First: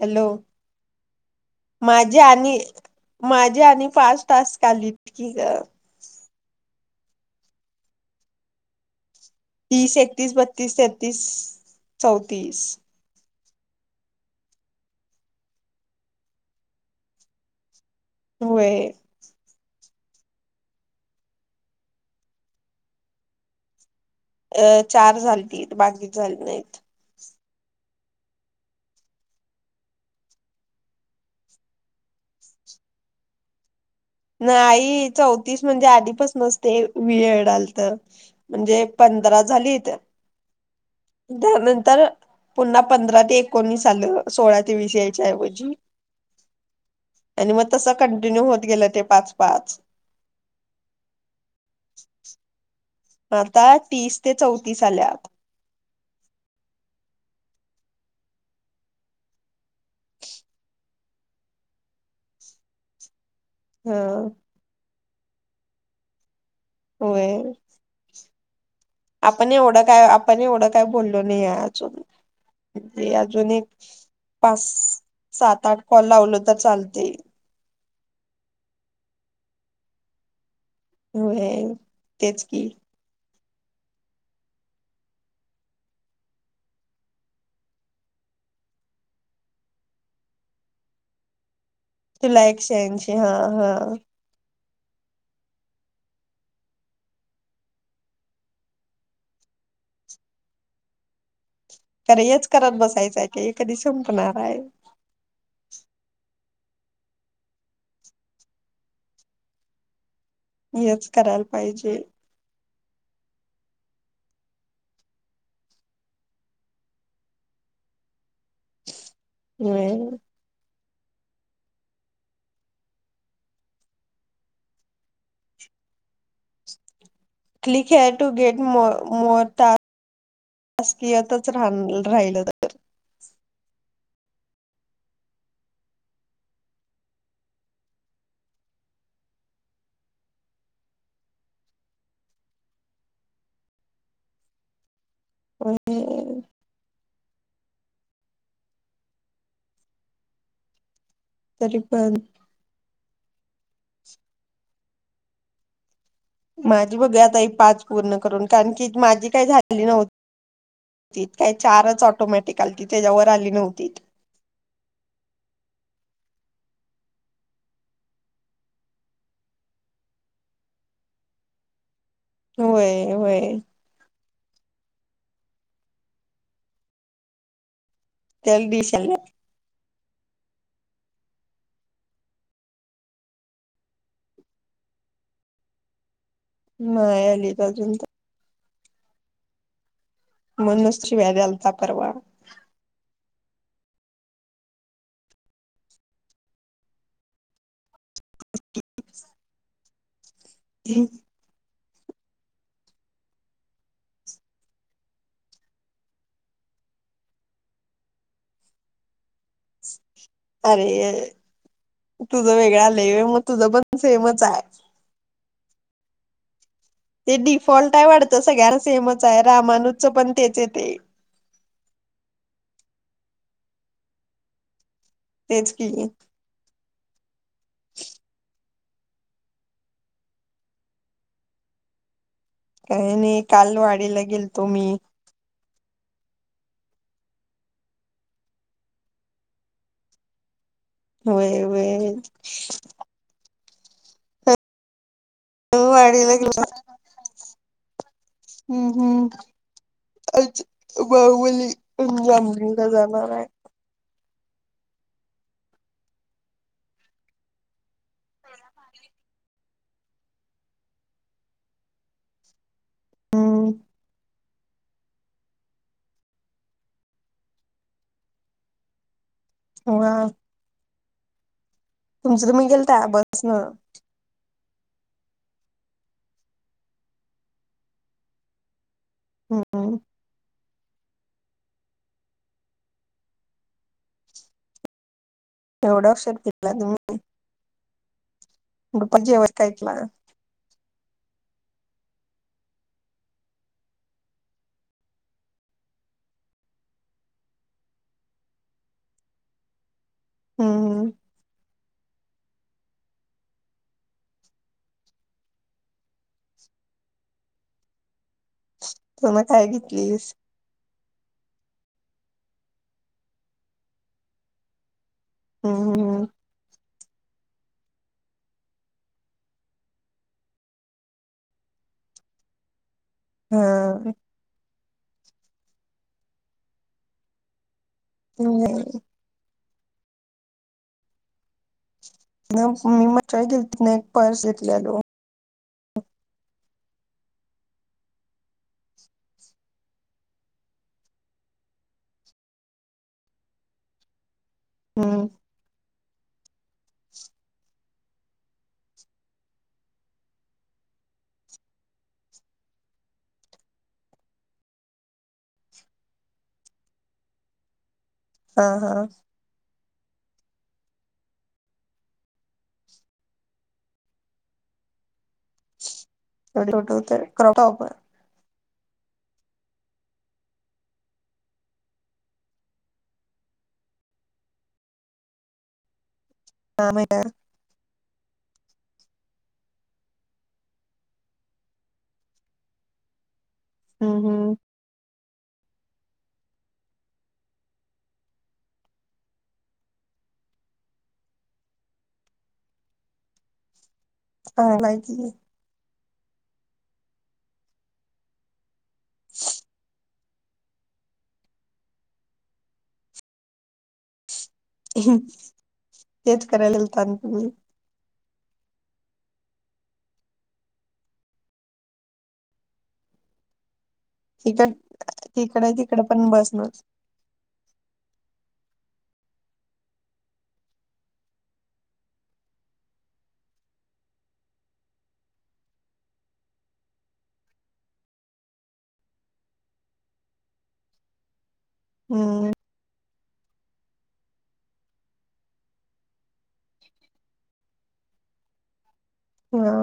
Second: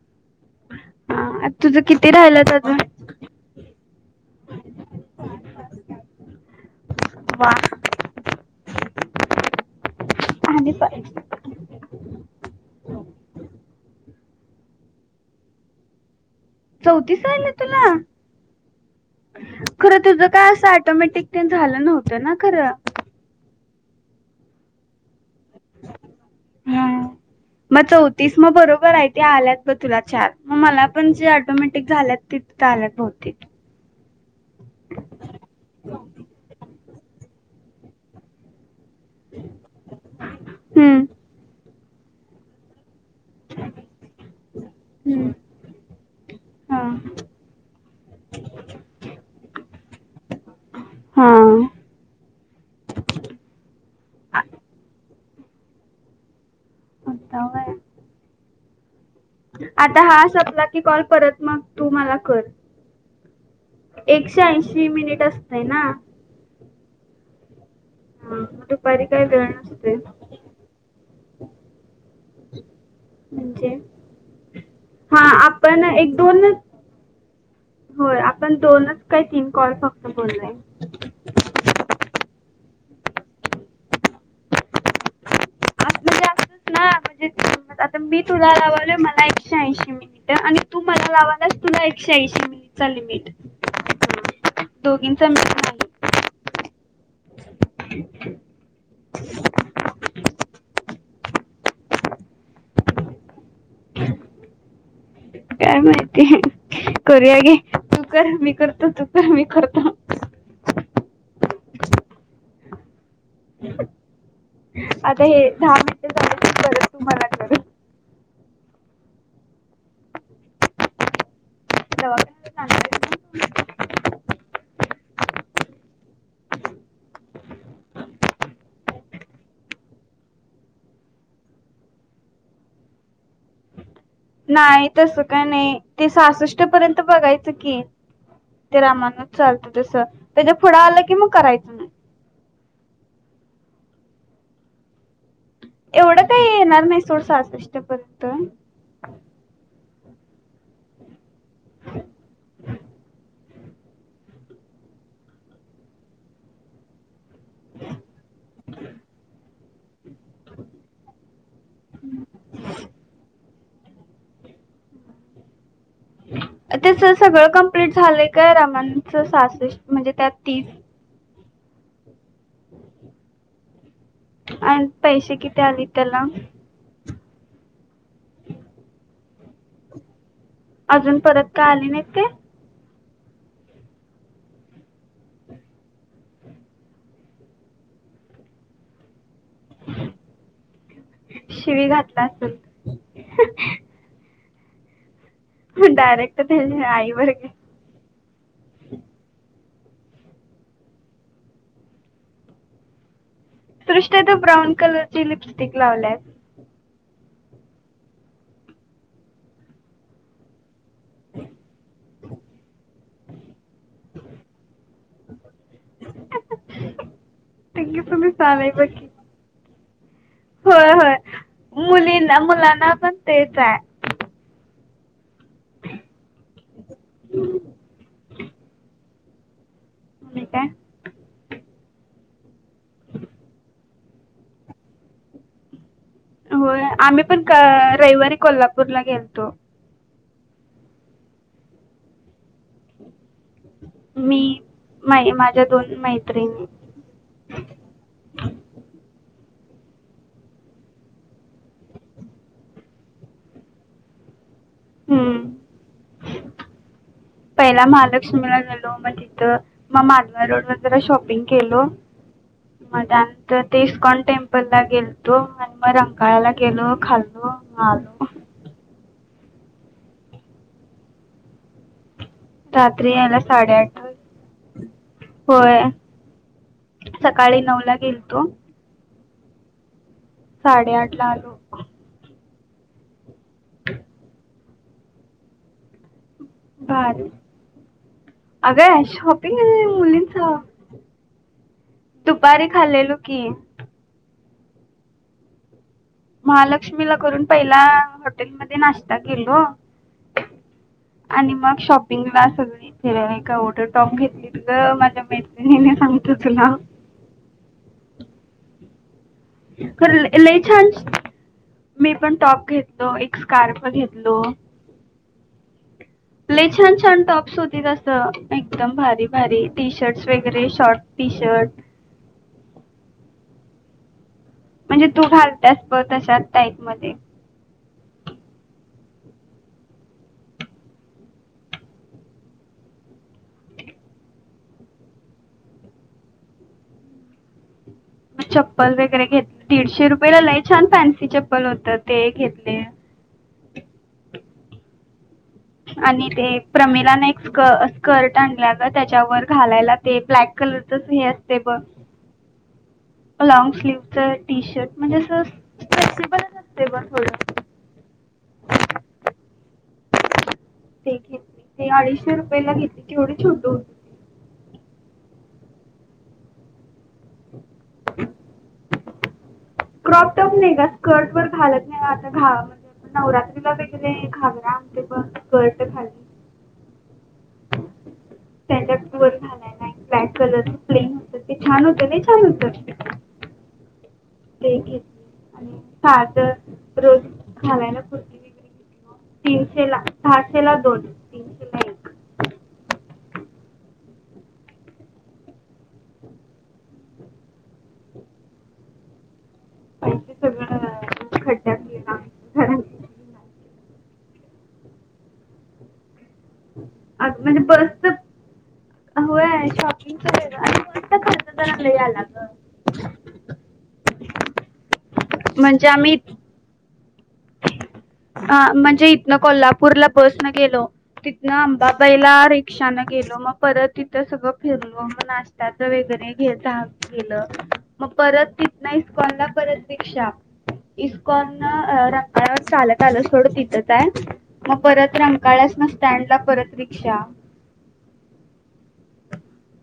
Hello. हा तुझं किती माझी राहिलंत आणि, अजून माझी आणि पाच टास्क आलीत की ग. [inaudible] वा! तीस, एकतीस, आणि बत्तीस, पाहिजे तेहतीस, चौतीस. चौथीस आयले तुला? होय. खरं तुझं काय असं ऑटोमॅटिक ते झालं नव्हतं ना खरं. अ चार झाल त बाकीच झाली नाहीत. हम्म मग चौतीस मग बरोबर आहे ते आल्यात ब तुला चार मग मला पण जे ऑटोमॅटिक झाल्यात ते आल्यात बहुतेक. नाही चौतीस म्हणजे आधीपासनच ते [unintelligible] आलत म्हणजे पंधरा झालीत, हम्म त्यानंतर पुन्हा पंधरा ते एकोणीस आलं सोळा ते वीस यायच्या हम्म ऐवजी. हा आणि म तस कंटिन्यू होत गेलं ते पाच पाच. हा. आता तीस ते चौतीस आल्यात. आता होय. आता हा संपला की कॉल परत मग तू मला कर. ह एकशे ऐंशी मिनिट असतय ना. होय. हा [unintelligible] आपण एवढं काय आपण एवढं काय बोललो नयाय अजून. ते अजून एक म्हणजे पाच हा सात आपण आठ कॉल एक लावल तर दोनच चालतंय. होय आपण दोनच काय तीन कॉल फक्त बोलोय. होय तेच की आज म्हणजे असंच ना [inaudible] म्हणजे समज आता मी तुला लावलोय मला एकशे ऐंशी मिनिट आणि तू मला लावायलास. तुला एकशे तुला ऐंशी एकशे ऐंशी मिनिट हा हा [unintelligible] दोघींचा मिळून [unintelligible] [inaudible] तर हेच करत बसायचंय की कधी संपणार हाय. काय माहिती, करूया घे. तू कर मी करतो. तू कर मी करतो. हेच करायला पाहिजे. आता हे दहा मिनटं झाले. तू कर तू मला कर. होय. दवाखान्यात जाणार आहेस ना तू? Click here to get more task. अस्तियातच रा राहिलं तर. नाही तसं काय नाही ते सासष्ट पर्यंत बघायचं की. ते रामानच चालत तस. त्याच्या पुढं आलं कि मग करायचं नाही. अ [unintelligible] मी काय येणार नाही सोड, सहासष्ट पर्यंत. तरी पण. माझी बघ आता एक पाच पूर्ण करून कारण की माझी काही झाली नव्हती. काही चारच ऑटोमॅटिक आलीती. त्याच्यावर आली नव्हती. [inaudible] त्याच सगळं कंप्लीट झालंय काय? रामाच सासष्ट म्हणजे त्यात तीस. होय होय. आणि पैसे किती आलेत त्याला. तेवीशे. अजून परत काय आली नाहीत काय? न्हाय अली अजून तर. तर म्हणूनच शिव्या द्यालता शिवी परवा घातला असल. डायरेक्ट त्याच्या आई वर गेलं. हम [unintelligible] सृष्टे तू ब्राऊन कलरची लिपस्टिक लावल्यास. अरे तुझ वेगळं आलंय व्हय, मग तुझं पण सेमच हाय. ते डिफॉल्ट आहे किती वाटतं. दिसायलंय सगळ्यांना बघ की सेमच आहे रामानुच पण तेच होय येतंय. होय मुलींना मुलांना पण तेचे. तेच कि. होय काय? काही नाही काल वाडीला गेलतो मी. होय आम्ही पण रविवारी कोल्हापूरला गेलतो. होय होय. मी. माई माझ्या हो दोन वाडीला गेलतो. मैत्रिणी हम्म हम्म. आज बाहुबली रामलिंगला जाणारे. हम्म पहिला महालक्ष्मीला गेलो, मग तिथं, मग माधवा रोड वर जरा शॉपिंग केल, मग त्यानंतर ते हम्म इस्कॉन टेम्पल ला गेलतो आणि मग रंकाळाला गेलो, खाल्लो म आलो. हो या. रात्री यायला बसन साडेआठ वाजले. होय सकाळी नऊ ला गेलतो. हम्म. साडेआठ ला आलो. ह [inaudible] एवढ उशीर. भाडू अगं दुपारी जेवाय शॉपिंग काय केला मुलींच दुपारी खालेलो की. महालक्ष्मीला करून, पहिला हॉटेलमध्ये नाश्ता केलो. हम्म आणि मग, शॉपिंग ला सगळी इथे टर टॉप घेतली त ग माझ्या मैत्रिणीने सांगतो तुला रीकाम आहे खरं लय छान मी पण टॉप घेतलो एक स्कार्फ घेतलो हम्म हम्म ले छान छान टॉप्स होती तसं एकदम भारी भारी टी शर्टस वगैरे शॉर्ट टी शर्ट हा. म्हणजे तू घालतास प तशात टाईफ मध्ये होय. ना मी मग ट्रय केली त ना एक पर्स घेतलेलो मग चप्पल वगैरे घेतले दीडशे रुपयेला लाई छान फॅन्सी चप्पल होतं ते घेतले रीकाम आहे हम्म. आणि ते प्रमिलाने एक स्क स्कर्ट आणलंलं त्याच्यावर घालायला ते ब्लॅक कलरच असते बघ रीकाम आहे लॉग स्लीवच टी शर्ट म्हणजे असं फेकजेबल असतं थोडा हा हा. ते घेतली ते अडीचशे रुपयेला घेतली तेवढी छोट होती. ट तर क्रॉपर क्रॉप टप नाही का स्कर्ट वर घालत नाही आता घावा म्हणजे नवरात्रीला वेगळे घागरा आते पण स्कर्ट खाली हमट [unintelligible] त्यांच्या पर घालाय नाही ब्लॅक कलर प्लेन होत ते छान होत छान होत हम्म हम्म ते एक आणि सात रोज घालाय ना कुर्ती वगैर तीनशे ला सहाशे ला दोन तीनशे ला रीकाम आहे हा नाहीय आहे. रीकाम आहे प सगळं खड्डयात गेल घर हम्म. आ म्हणजे बसच होय शॉपिंग वेगळा आणि बसचा खर्च लय आला ग रीकाम आहे इकडे म्हणजे तिकडं आम्ही पण बसच रीकाम आहे ह म्हणजे इथनं कोल्हापूरला बस न गेलो तिथनं अंबाबाईला रिक्षा न गेलो मग परत तिथं सगळं फिरलो नाष्टयाचे वैगरेे गेल मग परत तिथंन परत इस्कॉन रिक्षा इस्कॉन हम्म रिकाळावर चालत त्याला सोड तिथं काय मग परत रिकाळयास न स्टँडला परत रिक्षा हा.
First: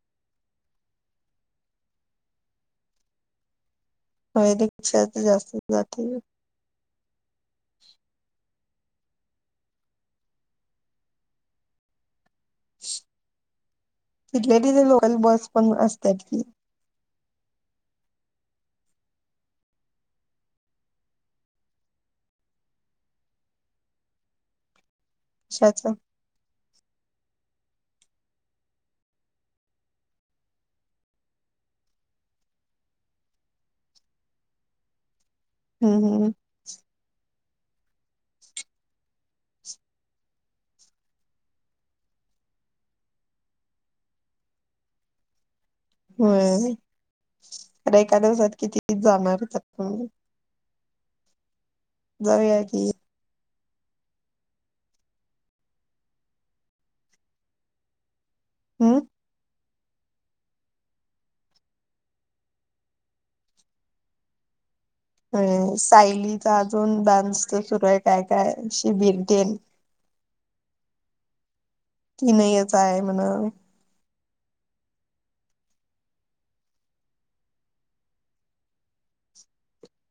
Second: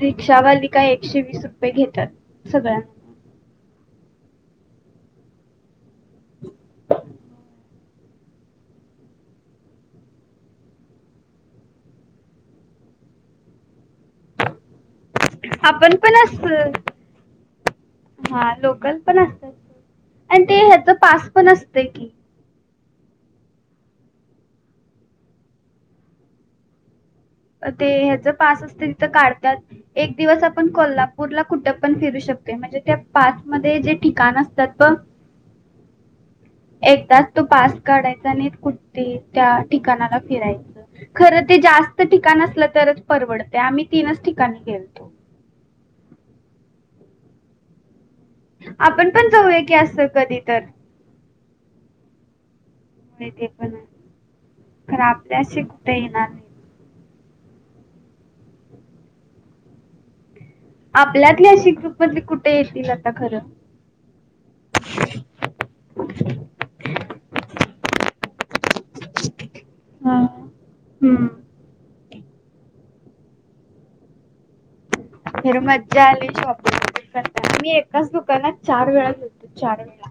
रिक्षावाली का एकशे वीस रुपये घेतात सगळ्यांना रिक्षात जास्त जातील- तिथं देखील तिथं लोकल बस पण आपण असतात कि. असत हा लोकल पण असतात आणि ते ह्याच पास पण असतं की कशाचं? ते ह्याच पास असतील तर काढतात. एक दिवस आपण कोल्हापूरला कुठं पण फिरू शकतो. म्हणजे त्या पास मध्ये जे ठिकाण असतात प हम्म हम्म हम्म एकदाच तो पास काढायचा आणि कुठ त्या ठिकाणाला फिरायच. खर ते जास्त ठिकाण तरच परवडत. आम्ही तीनच ठिकाणी गेलतो. हम्म त्या दिवसात किती आपण पण जाणार तर जाऊया की तुम्ही? असं कधी तर जाऊया की. नाही ते पण आहे. खरं आपल्याशी कुठे येणार नाही. हम्म आपल्यातली अशी ग्रुप मध्ये कुठे येतील आता खरं. सायलीचा अजून डान्सच सुरू आहे काय काय शिबिर तेन. हा हम्म की नाही यायच आहे म्हण. फिर मज्जा आली शॉपिंग मी एकाच दुकानात चार वेळा गेलतो. चार वेळा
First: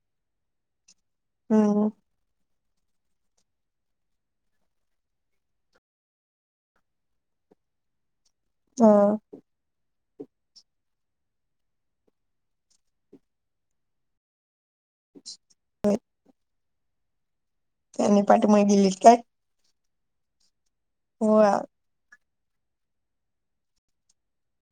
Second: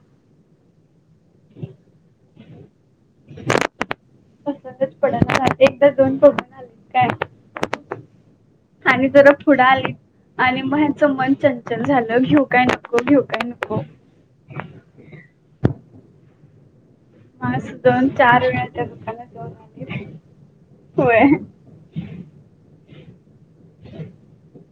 हम्म पसंतच पडणा झाले. एकदा दोन पोशाख घालू काय? आणि ह जरा पुढं आली आणि मग ह्याचं मन चंचल झालं. घेऊ काय नको. घेऊ काय नको. [inaudible] असं दोन त्यानी चार पाठीमागे वेळाला त्या गेलीत दुकानात जाऊन आली. होय [inaudible]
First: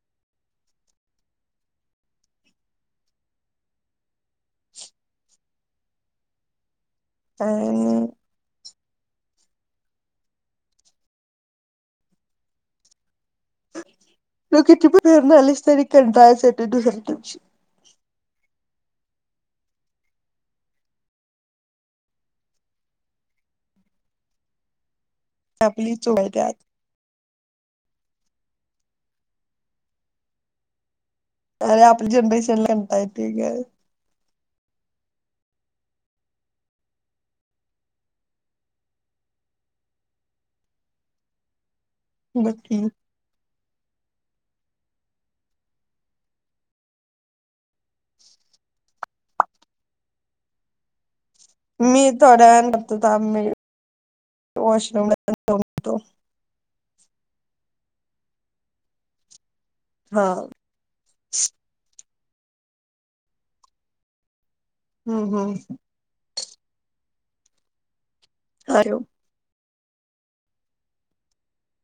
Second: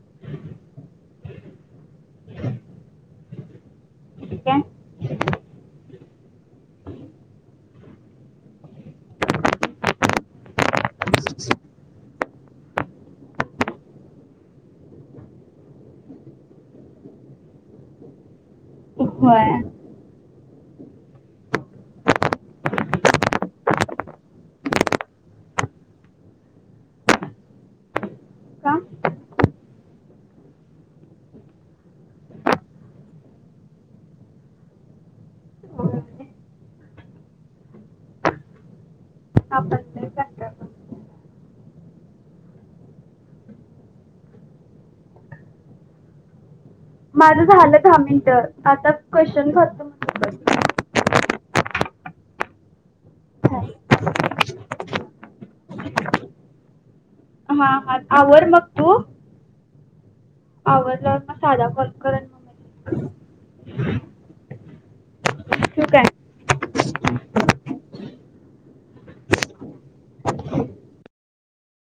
[inaudible] [unintelligible] [unintelligible] [inaudible] तू किती पण फिरून आलीस तरी कंटाळाच येतो दुसऱ्या दिवशी. होय. आपलीच वय त्यात. का अरे आपल्या जनरेशनला म्हणता ते ग. आपण लय कंटाळवाणी. बघ की. माझ झालं दहा मिनिट आता क्वेश्चन खतम मी थोड्या वेळाने करतो थांब मी. बस. वॉशरूम जाऊन येतो. हा हा आवर मग तू. हा आवरल्यावर म साधा कॉल कर. आणि मग हम्म हम्म ठेवू काय हॅलो.